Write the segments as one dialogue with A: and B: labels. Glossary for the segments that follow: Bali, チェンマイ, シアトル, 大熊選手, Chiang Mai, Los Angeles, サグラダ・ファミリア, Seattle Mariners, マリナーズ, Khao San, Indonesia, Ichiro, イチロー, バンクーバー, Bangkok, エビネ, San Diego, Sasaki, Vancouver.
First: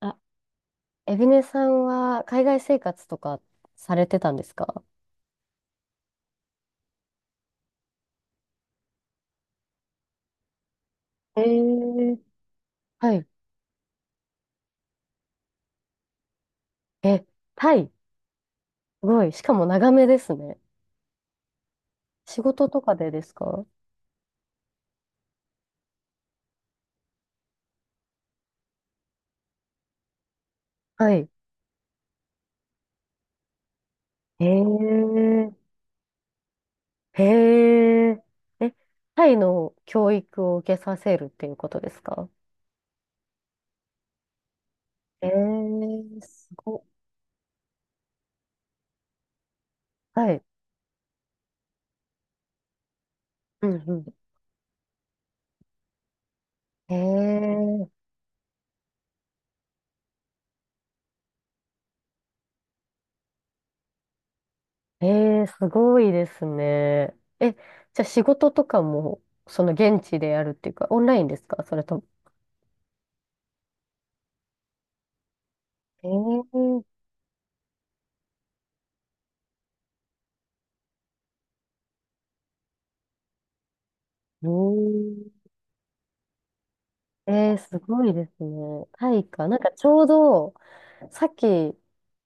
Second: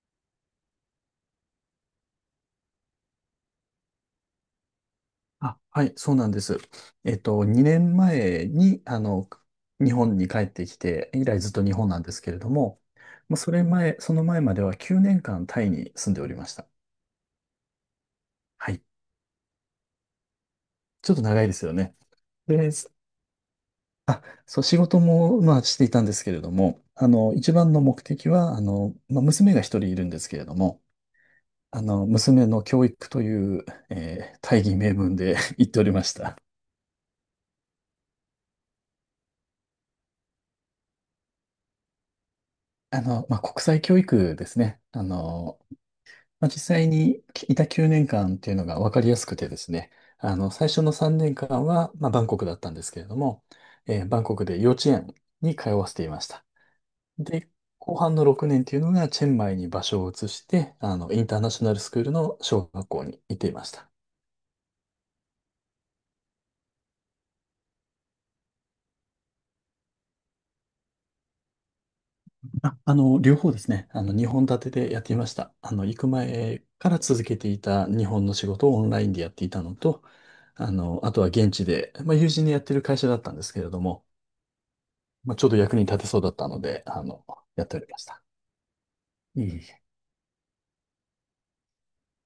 A: あ、エビネさんは海外生活とかされてたんですか？
B: あ、はい、そうなんです。2年前に、日本に帰ってきて、以来ずっと日本なんですけれども、
A: はい。
B: まあ、その前までは9年間タイに住んでおりました。
A: え、タイ、す
B: はい。
A: ごい。しかも長めですね。
B: ちょっと長いですよね。
A: 仕事
B: で、
A: と
B: す
A: かでですか？
B: あ、そう、仕事も、まあ、していたんですけれども、一番の目的は、まあ、娘が一人いるんですけれども、
A: はい。
B: 娘の教育という、
A: へ
B: 大義名分で
A: え、
B: 言っておりました。
A: へえ。え、タイの教育を受けさせるっていうことですか？
B: まあ、国際教育ですね。
A: えー、
B: ま
A: す
B: あ、実
A: ごい。
B: 際にいた9年間っていうのが分かりやすくてですね、
A: はい。
B: 最初の3年間は、まあ、バンコクだったんですけれども、
A: うんう
B: バンコクで幼稚園に通わせていました。
A: ん。
B: で、
A: え
B: 後半の6年っていうのが、チェンマイに場所を移して、インターナショナルスクールの小学校に行っていました。
A: ー、えー、すごいですね。え、じゃあ仕事とかも、その現地でやるっていうか、オンラインですか、それとも。
B: あ、両方ですね、2本立てでやっていました。行
A: え
B: く前
A: ー、
B: から続けていた日本の仕事をオンラインでやっていたのと、あとは現地で、まあ、友人でやってる会社だったんですけれども、
A: うん、
B: まあ、ちょうど役に立てそうだったので、
A: えー、
B: やって
A: す
B: おりま
A: ご
B: し
A: い
B: た。
A: ですね。タイ
B: いえ
A: か。なん
B: い
A: かちょうど、さっき、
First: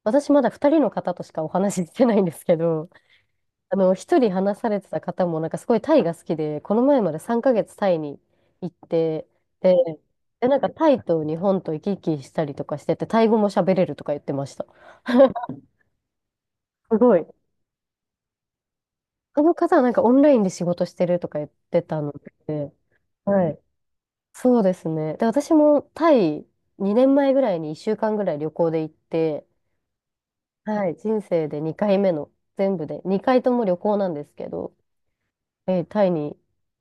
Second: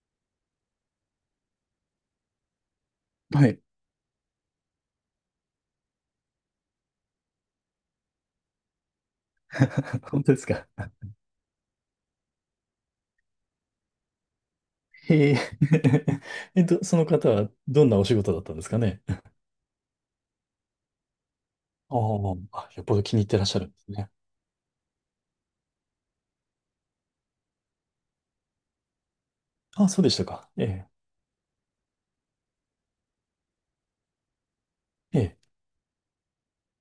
A: 私まだ2人の方としかお話ししてないんですけど、
B: え。はい。
A: あの、1人話されてた方も、なんかすごいタイが好きで、この前まで3ヶ月タイに行って、で、
B: 本当です
A: で、なん
B: か？
A: かタイと日本と行き来したりとかしてて、タイ語も喋れるとか言ってました。
B: へえ。そ
A: す
B: の
A: ごい。
B: 方はどんなお仕事だったんですかね？
A: あの方はなんかオンラインで仕事してるとか言って
B: あー
A: たの
B: あ、
A: で、
B: よっぽど気に入ってらっ
A: は
B: しゃ
A: い。
B: るんですね。
A: そうですね。で、私もタイ2年前ぐらいに1週間ぐらい旅行で行って、
B: あ、そうでしたか。え
A: は
B: え。
A: い、人生で2回目の、全部で、2回とも旅行なんですけど、
B: ええ。
A: えータイに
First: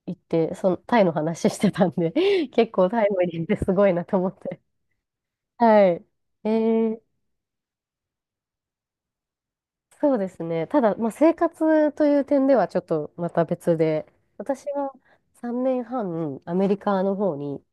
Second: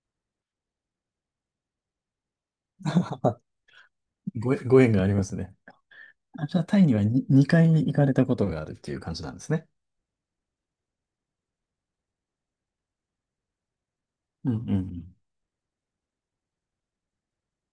A: 行って、そのタイの話してたんで 結構タイ も
B: あ
A: 行ってすごいなと思って。
B: ご縁がありますね。
A: はい。え
B: あ、じゃあ、タイに
A: ー、
B: はに2回行かれたことがあるっていう感じなんですね。
A: そうですね。ただ、まあ、生活という点ではちょっとまた別で、
B: うんう
A: 私
B: んう
A: は
B: ん。
A: 3年半アメリカの方に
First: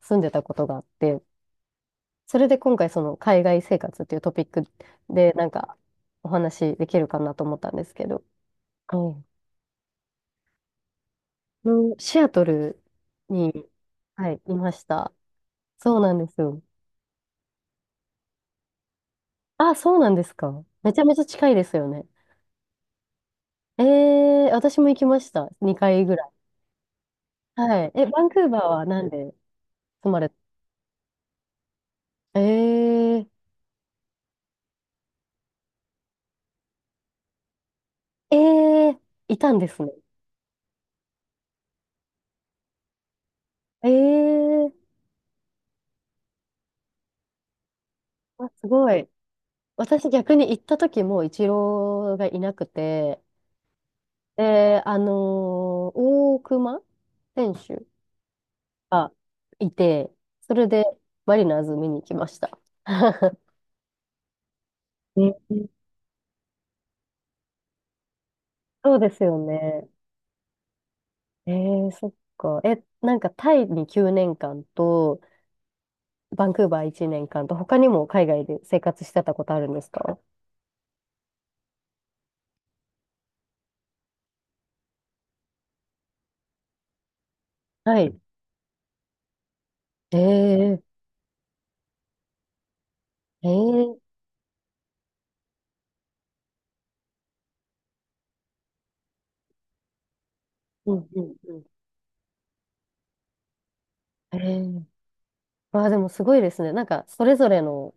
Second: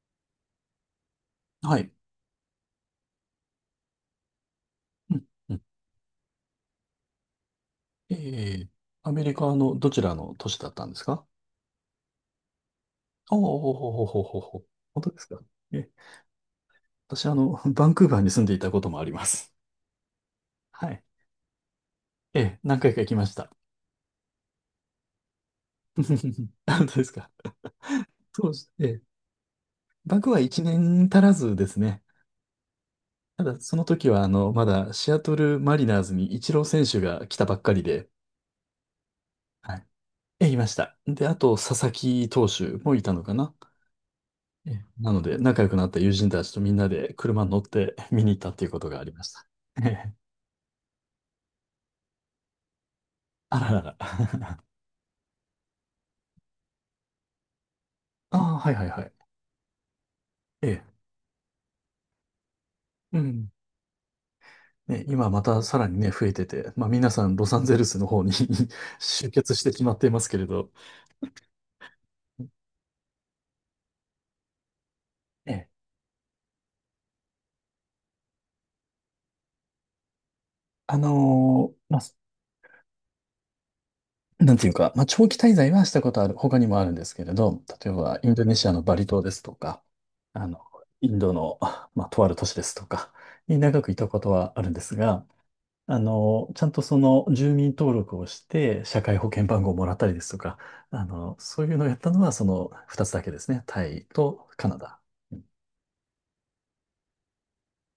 A: 住んでたことがあって、
B: はい。
A: それで今回その海外生活っていうトピック
B: うん
A: でなん
B: うん。
A: かお話できるかなと思ったんですけど、
B: ええ。ア
A: は
B: メリカのどちらの都市だったんですか？
A: い、のシアトル
B: お
A: に、
B: おほほほ
A: はい、
B: ほほ
A: い
B: ほ。
A: まし
B: 本当
A: た。
B: ですか？え
A: そうなんですよ。
B: 私、あの、バンクーバーに住んでいたこともあります。
A: あ、そうなんですか。
B: は
A: めちゃ
B: い。
A: めちゃ近いですよね。
B: ええ、何回か行きました。
A: えー、私も行きました。2回ぐらい。
B: あ、本当ですか？
A: はい。え、バンクー
B: そうで
A: バー
B: す。え
A: はな
B: え、
A: んで住
B: バ
A: ま
B: ン
A: れ
B: クー
A: た？
B: バー1年足らずですね。
A: えー、
B: ただ、その時は、まだシアトルマリナーズにイチロー選手が来たばっかりで、
A: えー、いたんで
B: は
A: す
B: い。
A: ね。
B: ええ、いました。で、あと、佐々木投手もいたのかな。
A: え
B: え
A: ー、
B: え、なので、仲良くなった友人たちとみんなで車に乗って見に行っ
A: あ、
B: たって
A: す
B: いうこと
A: ご
B: があ
A: い。
B: りました。え
A: 私
B: え、
A: 逆に行った時もイチローがいなくて、
B: あららら。
A: で、あのー大熊選手
B: ああ、はいはいは
A: が
B: い。
A: いて、それ
B: え
A: で
B: え。
A: マリナーズ見に行きました。
B: う ん。ね、今また
A: ね、
B: さらにね、増えてて、まあ皆さんロサンゼルスの方に
A: そう です
B: 集
A: よ
B: 結してし
A: ね。
B: まっていますけれど、
A: えー、そっか。え、なんかタイに9年間と、
B: ね、
A: バンクーバー1年間と、他にも海外で生活してたことあるんですか？
B: まあ、なんていうか、まあ長期滞在はしたことある、他にもあるんですけれど、例え
A: はい。
B: ばインドネシアのバリ島ですとか、
A: え
B: あの、
A: ー、
B: インドの、まあ、とある都市ですとか、
A: え
B: に長くい
A: ー、
B: たことはあるんですが、ちゃんとその住民登録をして、社会保険番号をもらったりですとか、
A: うんうんう
B: そ
A: ん。
B: ういうのをやったのはその2つだけですね、タイ
A: え
B: とカナ
A: ー、
B: ダ。
A: わあ、でもすごいですね。なんか、それぞれの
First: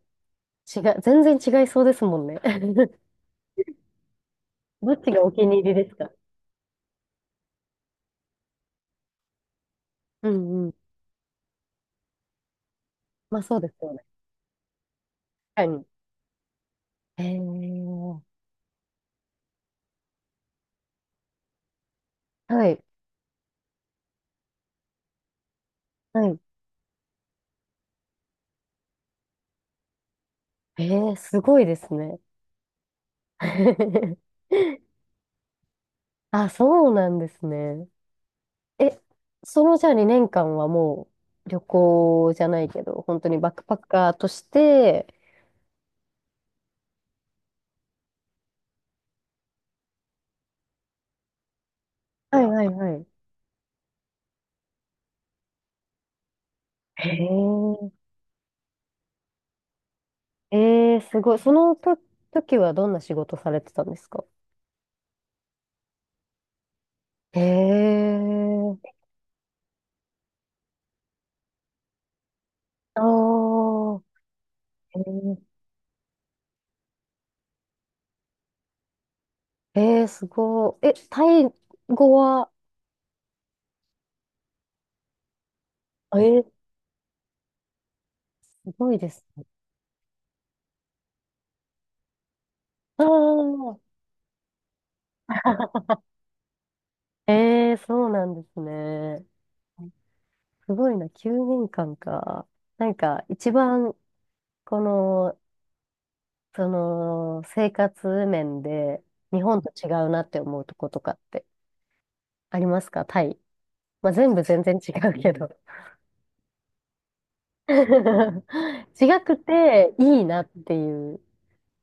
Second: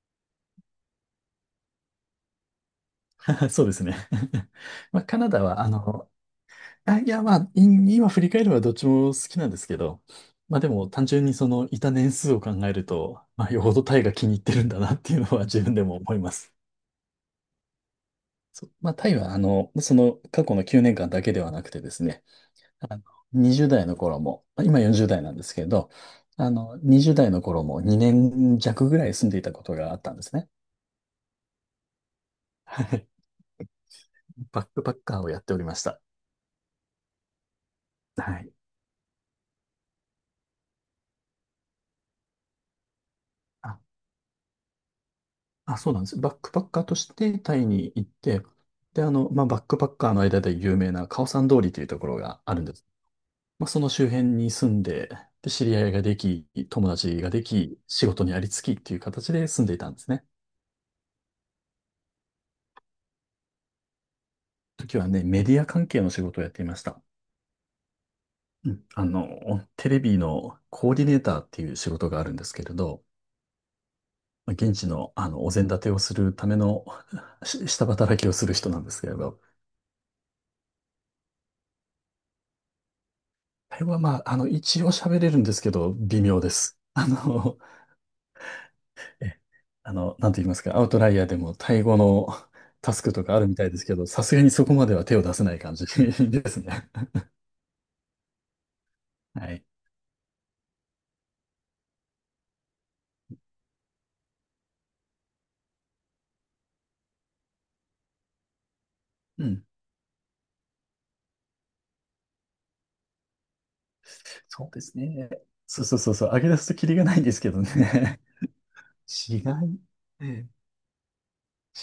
A: 違い、全然違いそうですもんね。
B: そうですね。
A: どっ
B: まあ、
A: ち
B: カ
A: が
B: ナ
A: お
B: ダ
A: 気に
B: は、
A: 入りですか？
B: あ、いや、まあ、今振り返ればどっちも好きなんですけど、
A: う
B: まあで
A: ん、
B: も単純にそのいた年数を考えると、
A: まあ
B: まあ
A: そ
B: よ
A: うで
B: ほど
A: すよ
B: タイ
A: ね。
B: が気に入ってるんだなっていうのは自
A: 確
B: 分で
A: か
B: も思います。
A: に。へえ。
B: そうまあタイは、その過去の9年間だけではなくてですね、
A: はい。
B: あの、20代の頃も、まあ今40代なんですけど、
A: はい。
B: 20代の頃も2年弱ぐらい住んでいたことがあったんですね。
A: ええ、すごいですね。
B: はい。 バックパッカーをやっておりました。
A: あ、そうなんですね。
B: はい。
A: え、そのじゃあ2年間はもう旅行じゃないけど、本当にバックパッカーとして、
B: あ、そうなんです。バックパッカーとしてタイに行って、で、まあ、バックパッカーの間で有名なカオサン通りというところ
A: は
B: が
A: い
B: ある
A: は
B: ん
A: い
B: です。
A: はい。
B: まあ、その周辺に住んで、で、知り合いができ、友達がで
A: へ
B: き、仕事にありつきっていう形で住んでいたんですね。
A: え、えー、すごい。その時はどんな仕事されてたんですか？
B: 時はね、メディア関係の仕事をやっていました。
A: へ
B: う
A: え、
B: ん、テレビのコーディネーターっていう仕事があるんですけれ
A: あ
B: ど、
A: ー、
B: まあ現地の、あ
A: へ
B: のお膳立てをするための下働きをする人なんですけれど、
A: え、えー、すごい。え、タイ語は、
B: あれはまあ、一応喋れるんですけど、
A: え
B: 微妙
A: ー、
B: で
A: す
B: す。
A: ごいで す。
B: え、あの、なんて言いますか、アウトライヤーでもタイ語のタス
A: あ
B: クとかあるみたいで
A: あ、
B: すけど、さすがにそこまでは手を出せない感 じ ですね。
A: ええ、そうなんですね。
B: はい。
A: すごいな、9年間かんか。なんか、一番、この、その、生活面で、日
B: う
A: 本
B: ん。
A: と違うなって思うとことかってありますか、タイ。まあ、全部全
B: そう
A: 然
B: で
A: 違
B: す
A: う
B: ね。
A: けど。
B: そうそうそうそう、上げ出すとキリがないんですけどね。
A: 違く
B: 違い、
A: ていい
B: え
A: な
B: え、
A: っていう。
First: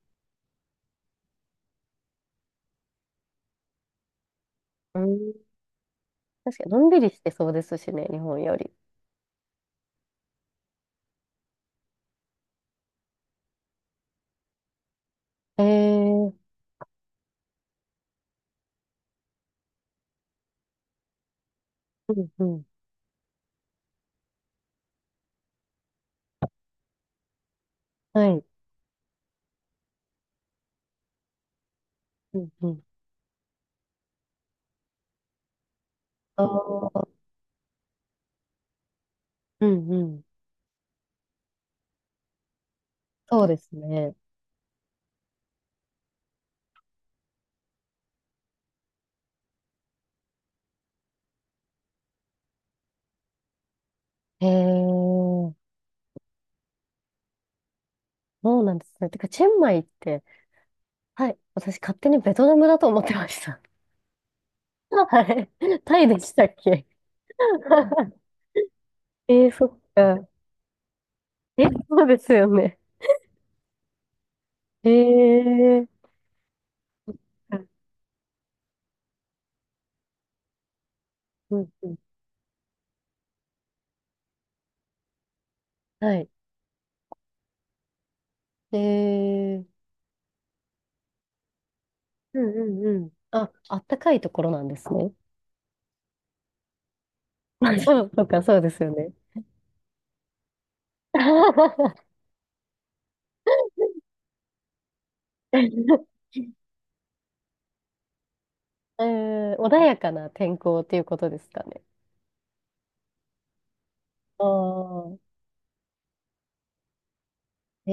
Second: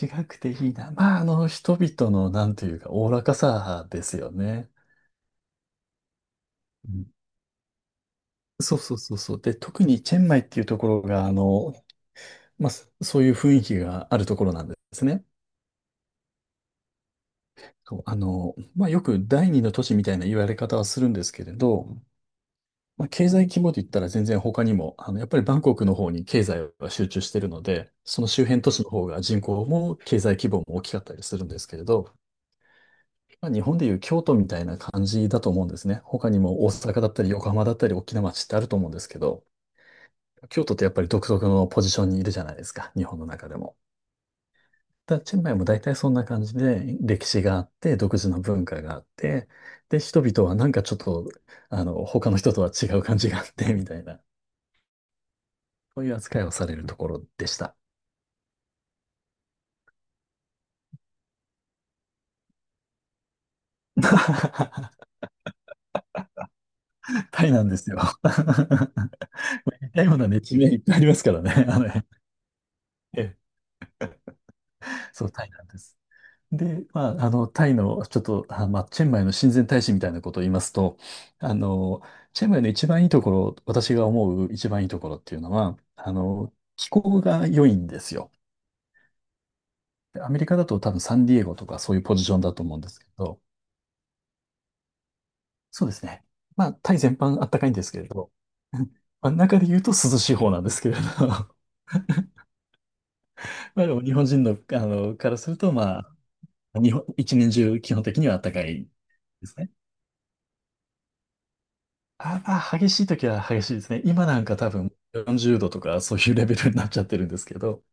B: 違くていいな。まあ、人々の、なんというか、おおらかさですよね。
A: うん、確かに、のん
B: う
A: び
B: ん、
A: りしてそうですしね、日本より。
B: そうそうそうそう。で、特にチェンマイっていうところが、まあ、そういう雰囲気があるところなんですね。
A: ええ、
B: そう、まあ、よく第二の都市みたいな言われ方はするんですけれど、
A: うんうん。
B: まあ、経済規模で言ったら全然他にも、やっぱりバンコクの方に経済は集中してるので、そ
A: は
B: の
A: い。
B: 周辺都市の方が人口も経済規模も大きかったりするんですけれど、
A: うんうん。
B: まあ、日本でいう京都みたいな感じだと思うんですね。他に
A: あ
B: も大阪
A: あ、
B: だったり横浜だったり大きな街ってあると思うんですけど、
A: うんうん。
B: 京都ってやっぱり独特のポジションにいるじゃないですか、日本の
A: そう
B: 中
A: で
B: で
A: す
B: も。
A: ね。
B: だチェンマイも大体そんな感じで、歴史があって、独自の文化があって、で、人々はなんかちょっと、他の人とは違う感じがあって、みたいな、
A: へえ、
B: そういう扱いをされるところでした。
A: そうなんですね。てか、チェンマイって、はい、私勝手にベトナムだと思ってました。はい。タイでしたっけ？
B: タイなんですよ。
A: えー、そっ
B: 似たような
A: か。
B: ね、地名いっぱいありますから
A: え、
B: ね、
A: そうですよね。
B: ええ、
A: え
B: そう、タイなんで
A: ー、
B: す。で、まあ、タイの、ちょっと、あ、まあ、チェンマイの親善大使みたいなことを言いますと、あ
A: うんうん。
B: の、チェンマイの一番いいところ、私が思う一番いいところっていうのは、
A: はい。
B: 気候が良いんですよ。
A: えー、
B: でアメリカだと多分サンディエゴとかそういうポジショ
A: う
B: ン
A: ん
B: だと思うんで
A: うんう
B: すけ
A: ん。
B: ど、
A: あ、あったかいところなんですね。
B: そうですね。まあ、タイ全般あった かいん
A: あ
B: ですけ
A: そ
B: れ
A: う、そう
B: ど、
A: か、そうですよね。
B: まあ、中で言うと涼しい方なんですけれど、まあでも日本人の、からすると、まあ、日本、一年中基本的にはあったかいで
A: えー、
B: すね。
A: 穏やかな天候っていうことですかね。
B: あ、まあ、激しい時は激しいですね。今な
A: あ
B: んか多分
A: あ、
B: 40度とかそういうレベルになっちゃってるんですけど、
A: え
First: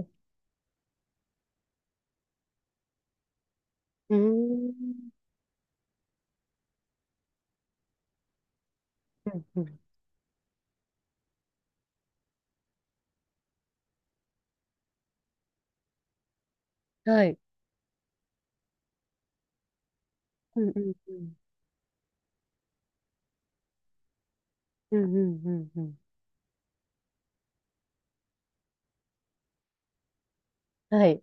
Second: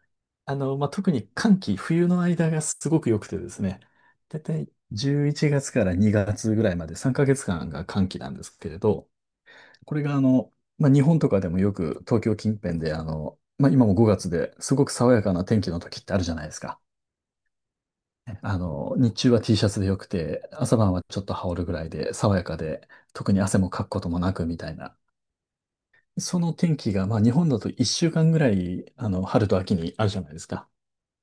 A: ー、
B: まあ、特に寒気、冬の間がすごく良くてですね、
A: うー
B: だいたい
A: ん。
B: 11月から2月ぐらいまで3ヶ月間が寒気なんですけれど、
A: うんうん、
B: これがまあ、日本とかでもよく東京近辺でまあ、今も5月ですごく爽やかな天気の時ってあるじゃないですか。
A: はい。
B: 日中は T シャツでよくて、
A: うん
B: 朝
A: うん
B: 晩は
A: う
B: ちょっと
A: ん。
B: 羽織るぐらいで爽やかで、特に汗もかくこともなくみたいな。
A: うんうんうんうん。
B: その天気が、まあ、日本だと1週間ぐらい、春と秋にあるじゃないですか。
A: はい。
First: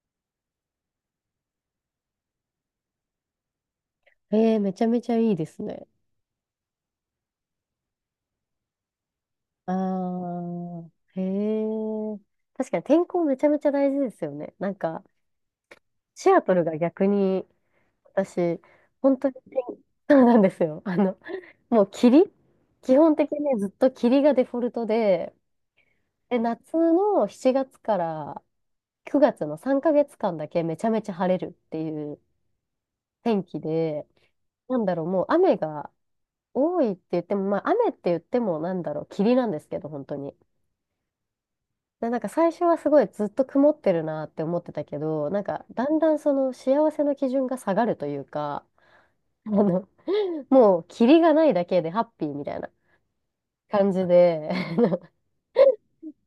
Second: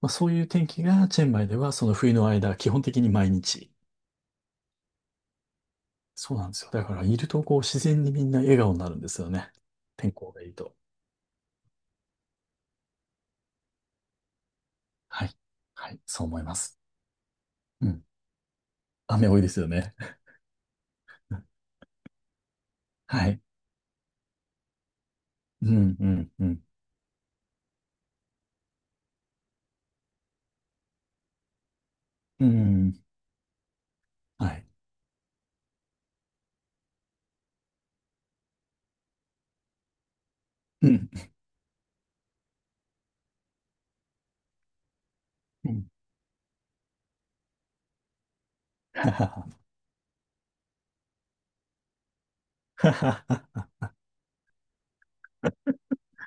B: まあ、そういう天気がチェンマイではその冬の間、基本的に毎日。
A: ええ、めちゃめちゃいいですね。
B: そうなんですよ。だから、いるとこう自然にみんな笑顔になるんですよね。
A: あ
B: 天候がいいと。
A: あ、へえ。確かに天候めちゃめちゃ大事ですよね。なんか、
B: はい。はい、そう
A: シ
B: 思
A: ア
B: い
A: ト
B: ま
A: ルが
B: す。
A: 逆に、
B: うん、
A: 私、本当
B: 雨
A: に
B: 多いですよね。
A: 天、そうなんですよ。あの、もう霧基本
B: は
A: 的
B: い。
A: にね、ずっと霧がデフォルトで、
B: うん、うん、
A: で、
B: うん。
A: 夏の7月から9月の3ヶ月間だけめちゃめちゃ晴れるっていう
B: うん、
A: 天気で、
B: はい。
A: なんだろう、もう雨が、多いって言っても、まあ、雨って言っても、なんだろう、霧なんですけど、本当に。
B: うん。
A: で、なんか最初はすごいずっと曇ってるなって思ってたけど、なんか
B: うん
A: だんだんその幸せの基準が下がるというか、あの、もう霧がないだけでハッピーみたいな 感じで、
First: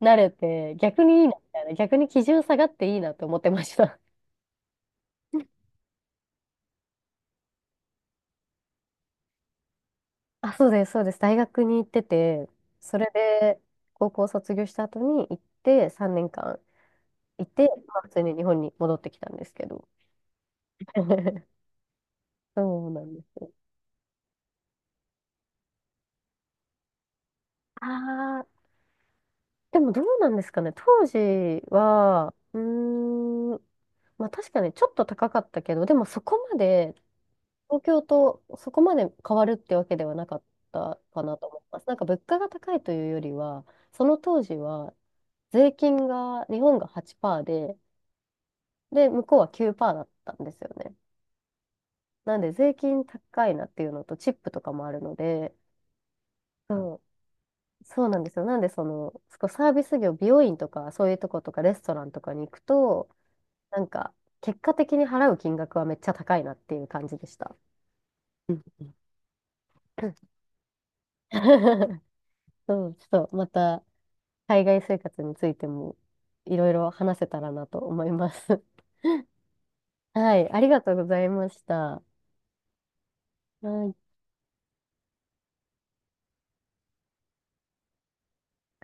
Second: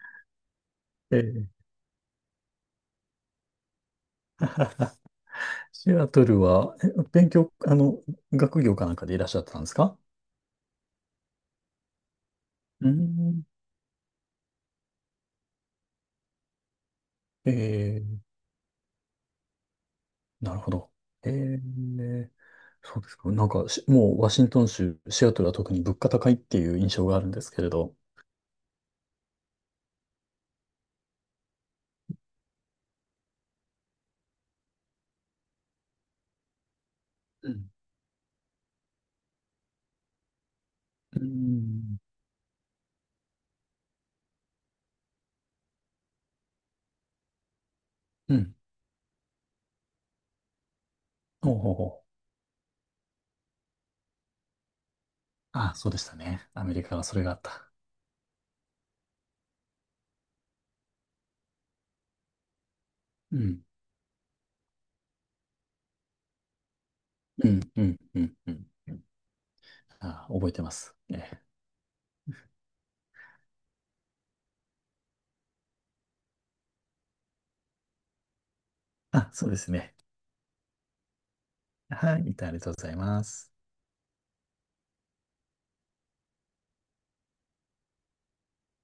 A: 慣れて、逆
B: え
A: にいいなみ
B: ー
A: たいな、逆に基準下がっていいなと思ってました。
B: シアトルは、勉強、学業かなんかでいらっしゃってたんですか？
A: あ、そうです、そうです。大学に行ってて、
B: うー
A: それ
B: ん。
A: で高校卒業した後に行って3年間い
B: え
A: て、まあ普
B: ー、
A: 通に日本に戻ってきたんですけど。
B: なるほど。え ー、
A: そう
B: そ
A: な
B: うで
A: ん
B: す
A: です
B: か。なん
A: よ。
B: かもうワシントン州、シアトルは特に物価高いっていう印象があるんですけれど。
A: ああ、でもどうなんですかね。当時は、うーん、まあ確かにちょっと高かったけど、でもそこまで、
B: うん。
A: 東京とそこまで変わるってわけではなかった
B: うー
A: かなと思います。なん
B: ん。
A: か物価が高いというよりは、その当時は税金が、日本が8%で、
B: うん。
A: で、向こうは9%だったんですよね。
B: ほうほうほう。
A: なんで税金高いなっていうのと、チップとかもあるので、
B: ああ、そうでしたね。アメリ
A: そ
B: カはそれがあった。
A: うそうなんですよ。なんで、その、そこサービス業、美容院とか、そういうとことか、レストランとかに行くと、
B: うん。
A: なんか、結果的に払う金額はめっちゃ高いなっていう感じでし
B: う
A: た。
B: ん、うん、うん、う
A: うん。
B: ん。あ、覚えてます。ええ、
A: そう、ちょっと、また、海外生活についても、いろいろ話せたらなと思います。
B: あ、そうですね。
A: はい、ありがとうございました。
B: はい、ありがとうございます。
A: はい